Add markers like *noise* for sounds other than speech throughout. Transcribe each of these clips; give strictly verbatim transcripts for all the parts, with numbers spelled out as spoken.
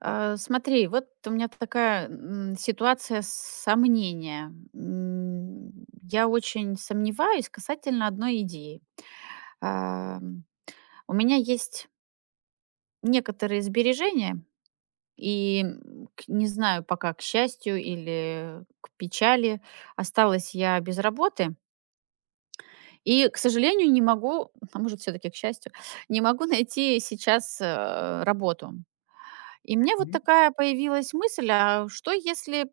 А, Смотри, вот у меня такая м, ситуация сомнения. М, Я очень сомневаюсь касательно одной идеи. А, м, У меня есть некоторые сбережения, и м, к- не знаю пока, к счастью или к печали, осталась я без работы. И, к сожалению, не могу, *laughs* а может, все-таки к счастью, не могу найти сейчас э, работу. И мне вот Мгм. такая появилась мысль, а что если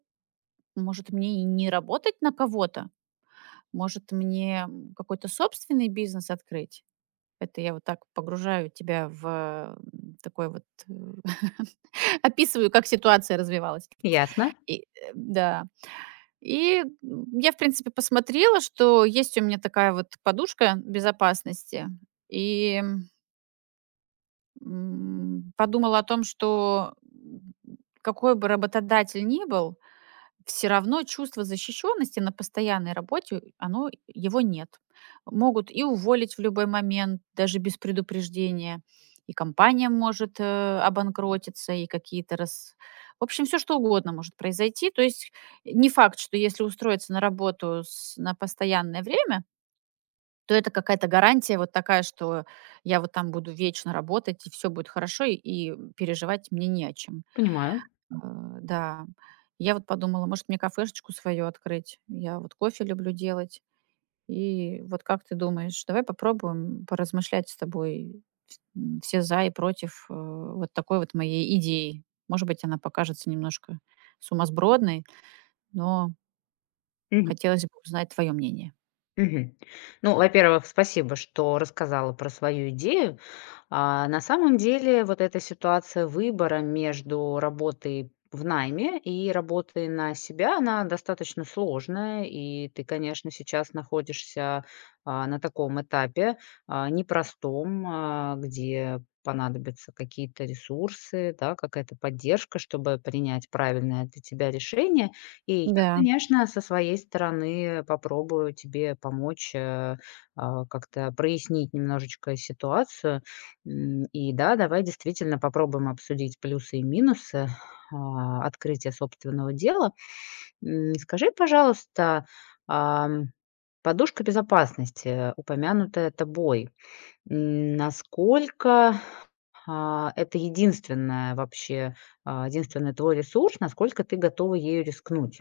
Может, мне и не работать на кого-то? Может, мне м, какой-то собственный бизнес открыть? Это я вот так погружаю тебя в м, такой вот... э, *laughs* Описываю, как ситуация развивалась. Ясно, И, э, да. И м, я, в принципе, посмотрела, что есть у меня такая вот подушка безопасности. И м, подумала о том, что м, какой бы работодатель ни был, все равно чувство защищенности на постоянной работе, э, оно э, его нет. Могут и уволить в любой момент, даже без предупреждения, и компания может, э, обанкротиться, и какие-то раз. В общем, все что угодно может произойти. То есть э, не факт, что если устроиться на работу с на постоянное время, то это какая-то гарантия вот такая, что я вот там буду вечно работать, и все будет хорошо, и и переживать мне не о чем. понимаю. А, да. Я вот подумала, может, мне кафешечку свою открыть. Я вот кофе люблю делать. И вот как ты думаешь, давай попробуем поразмышлять с тобой вс- м, все за и против э, вот такой вот моей идеи. Может быть, она покажется немножко сумасбродной, но Мгм, хотелось бы узнать твое мнение. мгм. Ну, во-первых, спасибо, что рассказала про свою идею. А, на самом деле вот эта ситуация выбора между работой в найме и работой на себя, она достаточно сложная, и ты, конечно, сейчас находишься а, на таком этапе а, непростом, а, где понадобятся какие-то ресурсы, да, какая-то поддержка, чтобы принять правильное для тебя решение. И я, Да. конечно, со своей стороны попробую тебе помочь э, а, как-то прояснить немножечко ситуацию. М, и да, давай действительно попробуем обсудить плюсы и минусы, а, открытия собственного дела. М, скажи, пожалуйста, ам, подушка безопасности, упомянутая тобой, м, насколько, а, это единственное вообще, а, единственный твой ресурс, насколько ты готова ею рискнуть?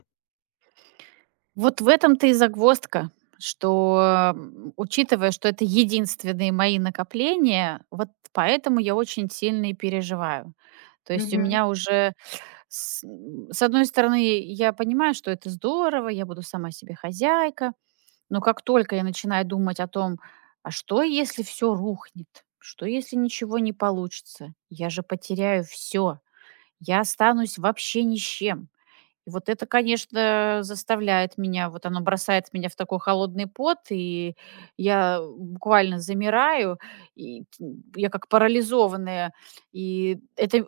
Вот в этом-то и загвоздка, что, м, учитывая, что это единственные мои накопления, вот поэтому я очень сильно и переживаю. То есть у Мгм. меня уже с м, с одной стороны, я понимаю, что это здорово, я буду сама себе хозяйка, но как только я начинаю думать о том: "А что, если все рухнет? Что, если ничего не получится? Я же потеряю все, я останусь вообще ни с чем". И вот это, конечно, заставляет меня, вот оно бросает меня в такой холодный пот, и я буквально замираю, и т- я как парализованная, и это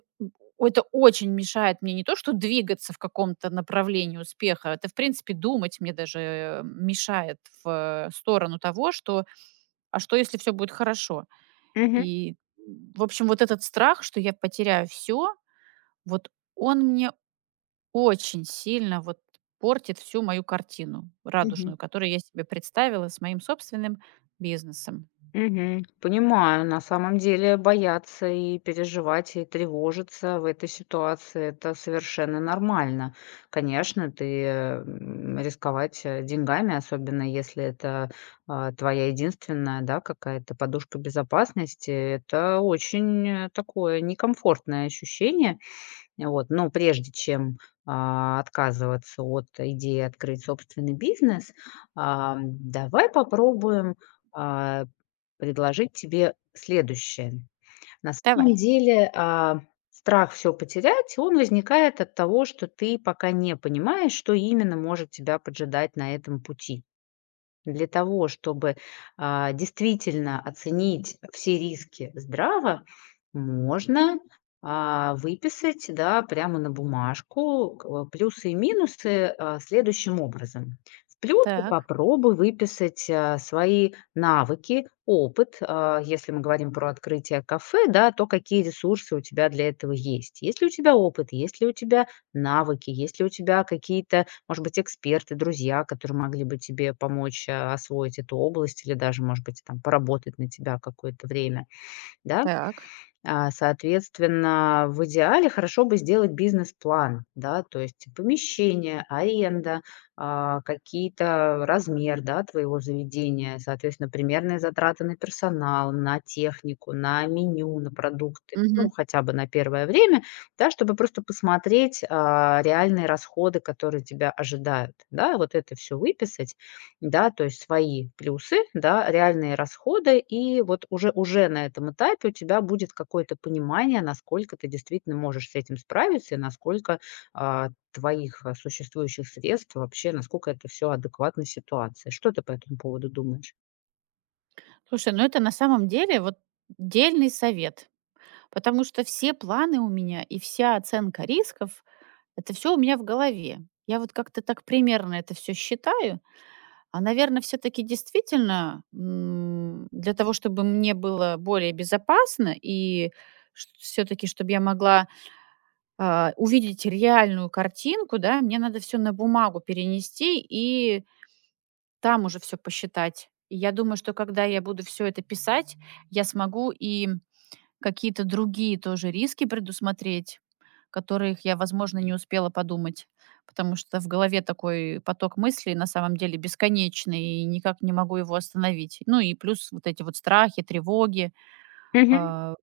о- это очень мешает мне не то, что двигаться в каком-то направлении успеха, это, в принципе, думать мне даже э, мешает в э, сторону того, что, а что, если все будет хорошо? Мгм. И, в общем, вот этот страх, что я потеряю все, вот он мне очень сильно вот портит всю мою картину Мгм. радужную, которую я себе представила с моим собственным бизнесом. Мгм. Понимаю, на самом деле бояться, и переживать, и тревожиться в этой ситуации — это совершенно нормально. Конечно, ты, м, рисковать, э, деньгами, особенно если это, а, твоя единственная, да, какая-то подушка безопасности, это очень, э, такое некомфортное ощущение. Вот, но прежде чем, а, отказываться от идеи открыть собственный бизнес, ам, давай попробуем, а, предложить тебе следующее. На Давай. самом деле, а, страх все потерять, он возникает от того, что ты пока не понимаешь, что именно может тебя поджидать на этом пути. Для того, чтобы, а, действительно оценить все риски здраво, можно, а, выписать, да, прямо на бумажку к э, плюсы и минусы, а, следующим образом. В плюсы Так. попробуй выписать, а, свои навыки, опыт. А, если мы говорим про открытие кафе, да, то какие ресурсы у тебя для этого есть. Есть ли у тебя опыт, есть ли у тебя навыки, есть ли у тебя какие-то, может быть, эксперты, друзья, которые могли бы тебе помочь, а, освоить эту область или даже, может быть, там поработать на тебя какое-то время, да? Так. А, соответственно, в идеале хорошо бы сделать бизнес-план, да, то есть помещение, аренда, а, какие-то размер, да, твоего заведения, соответственно, примерные затраты на персонал, на технику, на меню, на продукты, ну, Мгм. хотя бы на первое время, да, чтобы просто посмотреть, а, реальные расходы, которые тебя ожидают, да, вот это все выписать, да, то есть свои плюсы, да, реальные расходы, и вот уже уже на этом этапе у тебя будет какое-то понимание, насколько ты действительно можешь с этим справиться и насколько а, твоих а, существующих средств вообще, насколько это все адекватно ситуации. Что ты по этому поводу думаешь? Слушай, ну это на самом деле вот дельный совет, потому что все планы у меня и вся оценка рисков, это все у меня в голове. Я вот как-то так примерно это все считаю, а, наверное, все-таки действительно м, для того, чтобы мне было более безопасно и все-таки, чтобы я могла а, увидеть реальную картинку, да, мне надо все на бумагу перенести и там уже все посчитать. И я думаю, что когда я буду все это писать, я смогу и какие-то другие тоже риски предусмотреть, которых я, возможно, не успела подумать, потому что в голове такой поток мыслей на самом деле бесконечный, и никак не могу его остановить. Ну и плюс вот эти вот страхи, тревоги, Мгм. а,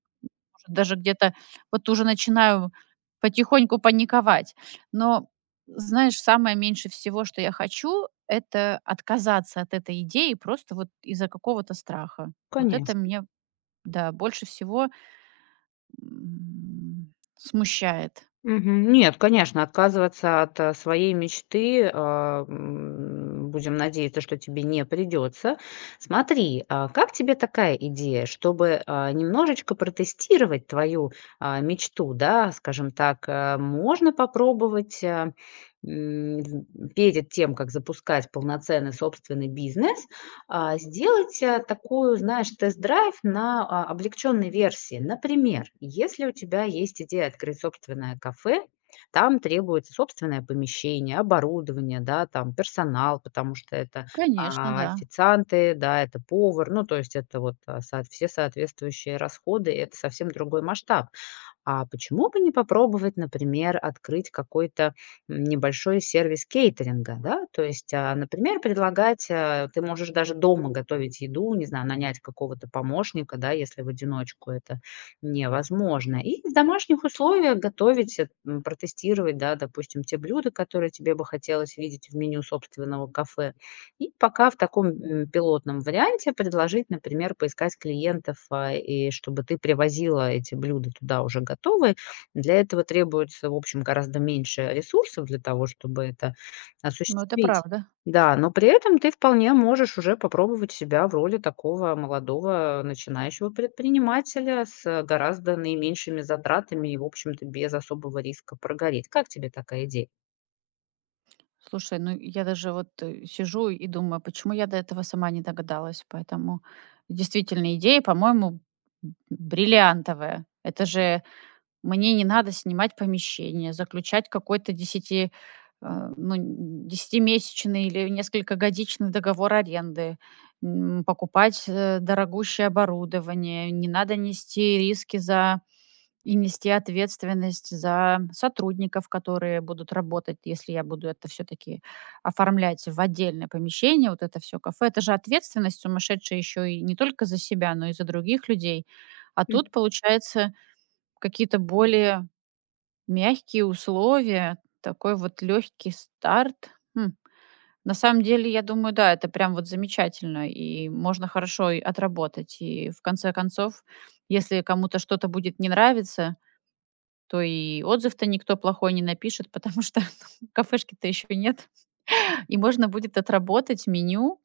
даже где-то вот уже начинаю потихоньку паниковать. Но, знаешь, самое меньше всего, что я хочу, это отказаться от этой идеи просто вот из-за какого-то страха. Вот это Конечно. мне, да, больше всего м, смущает. Мгм. Нет, конечно, отказываться от, э, своей мечты, а, м, будем надеяться, что тебе не придется. Смотри, а как тебе такая идея, чтобы, а, немножечко протестировать твою, а, мечту, да, скажем так, э, можно попробовать, а, м, перед тем, как запускать полноценный собственный бизнес, а, сделать, а, такую, знаешь, тест-драйв на, а, облегченной версии. Например, если у тебя есть идея открыть собственное кафе, там требуется собственное помещение, оборудование, да, там персонал, потому что это, Конечно, а, да. официанты, да, это повар, ну, то есть это вот, а, со все соответствующие расходы, и это совсем другой масштаб. А почему бы не попробовать, например, открыть какой-то м, небольшой сервис кейтеринга, да? То есть, а, например, предлагать, а, ты можешь даже дома готовить еду, не знаю, нанять какого-то помощника, да, если в одиночку это невозможно. И в домашних условиях готовить, э, м, протестировать, да, допустим, те блюда, которые тебе бы хотелось видеть в меню собственного кафе. И пока в таком, м, пилотном варианте предложить, например, поискать клиентов, а, и чтобы ты привозила эти блюда туда уже готовые. Для этого требуется, в общем, гораздо меньше ресурсов для того, чтобы это Но это осуществить. правда. Да, но при этом ты вполне можешь уже попробовать себя в роли такого молодого начинающего предпринимателя с э, гораздо наименьшими затратами и, в общем-то, без особого риска прогореть. Как тебе такая идея? Слушай, ну я даже вот э, сижу и думаю, почему я до этого сама не догадалась. Поэтому действительно идея, по-моему, б- бриллиантовая. Это же мне не надо снимать помещение, заключать какой-то десяти а, ну, н- десятимесячный или несколькогодичный договор аренды, м, покупать э, дорогущее оборудование, не надо нести риски за и нести ответственность за сотрудников, которые будут работать, если я буду это все-таки оформлять в отдельное помещение, вот это все кафе. Это же ответственность сумасшедшая еще и не только за себя, но и за других людей. А М. тут, получается, какие-то более мягкие условия, такой вот легкий старт. Хм. На самом деле, я думаю, да, это прям вот замечательно, и можно хорошо и отработать. И в конце концов, если кому-то что-то будет не нравиться, то и отзыв-то никто плохой не напишет, потому что *laughs* кафешки-то еще нет. И можно будет отработать меню.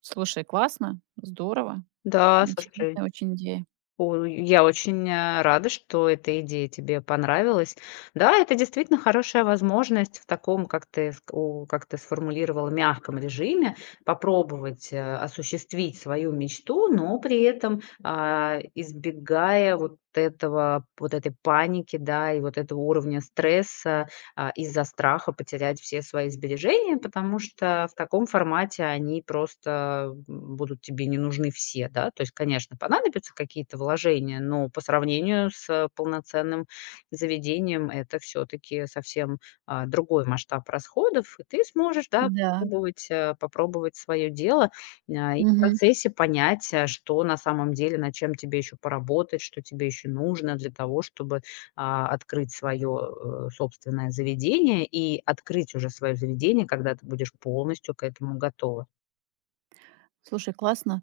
Слушай, классно, здорово, Да, слушай. интересная очень идея. О, я очень, э, рада, что эта идея тебе понравилась. Да, это действительно хорошая возможность в таком, как ты ск у как ты сформулировала, мягком режиме попробовать, э, осуществить свою мечту, но при этом, а, избегая вот этого вот этой паники, да, и вот этого уровня стресса, а, из-за страха потерять все свои сбережения, потому что в таком формате они просто будут тебе не нужны все, да. То есть, конечно, понадобятся какие-то вложения, но по сравнению с э, полноценным заведением это все-таки совсем а, другой масштаб расходов, и ты сможешь, да, Да. попробовать, э, попробовать свое дело а, и в Мгм. процессе понять, а, что на самом деле, над чем тебе еще поработать, что тебе еще нужно для того, чтобы а, открыть свое, э, собственное заведение и открыть уже свое заведение, когда ты будешь полностью к этому готова. Слушай, классно.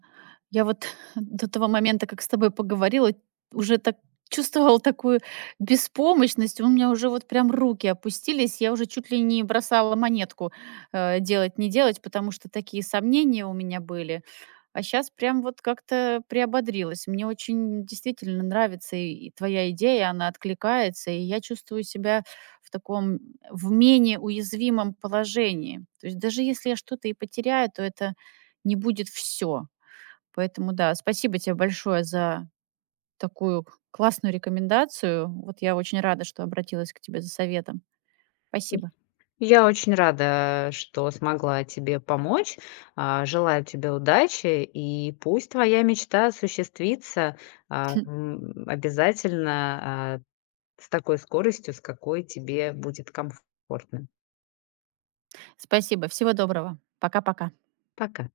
Я вот *laughs* до того момента, как с тобой поговорила, уже так чувствовала такую беспомощность. У меня уже вот прям руки опустились. Я уже чуть ли не бросала монетку э, делать, не делать, потому что такие сомнения у меня были. А сейчас прям вот как-то приободрилась. Мне очень действительно нравится и и твоя идея, она откликается, и я чувствую себя в таком в менее уязвимом положении. То есть даже если я что-то и потеряю, то это не будет все. Поэтому да, спасибо тебе большое за такую классную рекомендацию. Вот я очень рада, что обратилась к тебе за советом. Спасибо. Я очень рада, что смогла тебе помочь. А, желаю тебе удачи, и пусть твоя мечта осуществится, а, м, обязательно, а, с такой скоростью, с какой тебе будет комфортно. *laughs* Спасибо. Всего доброго. Пока-пока. Пока.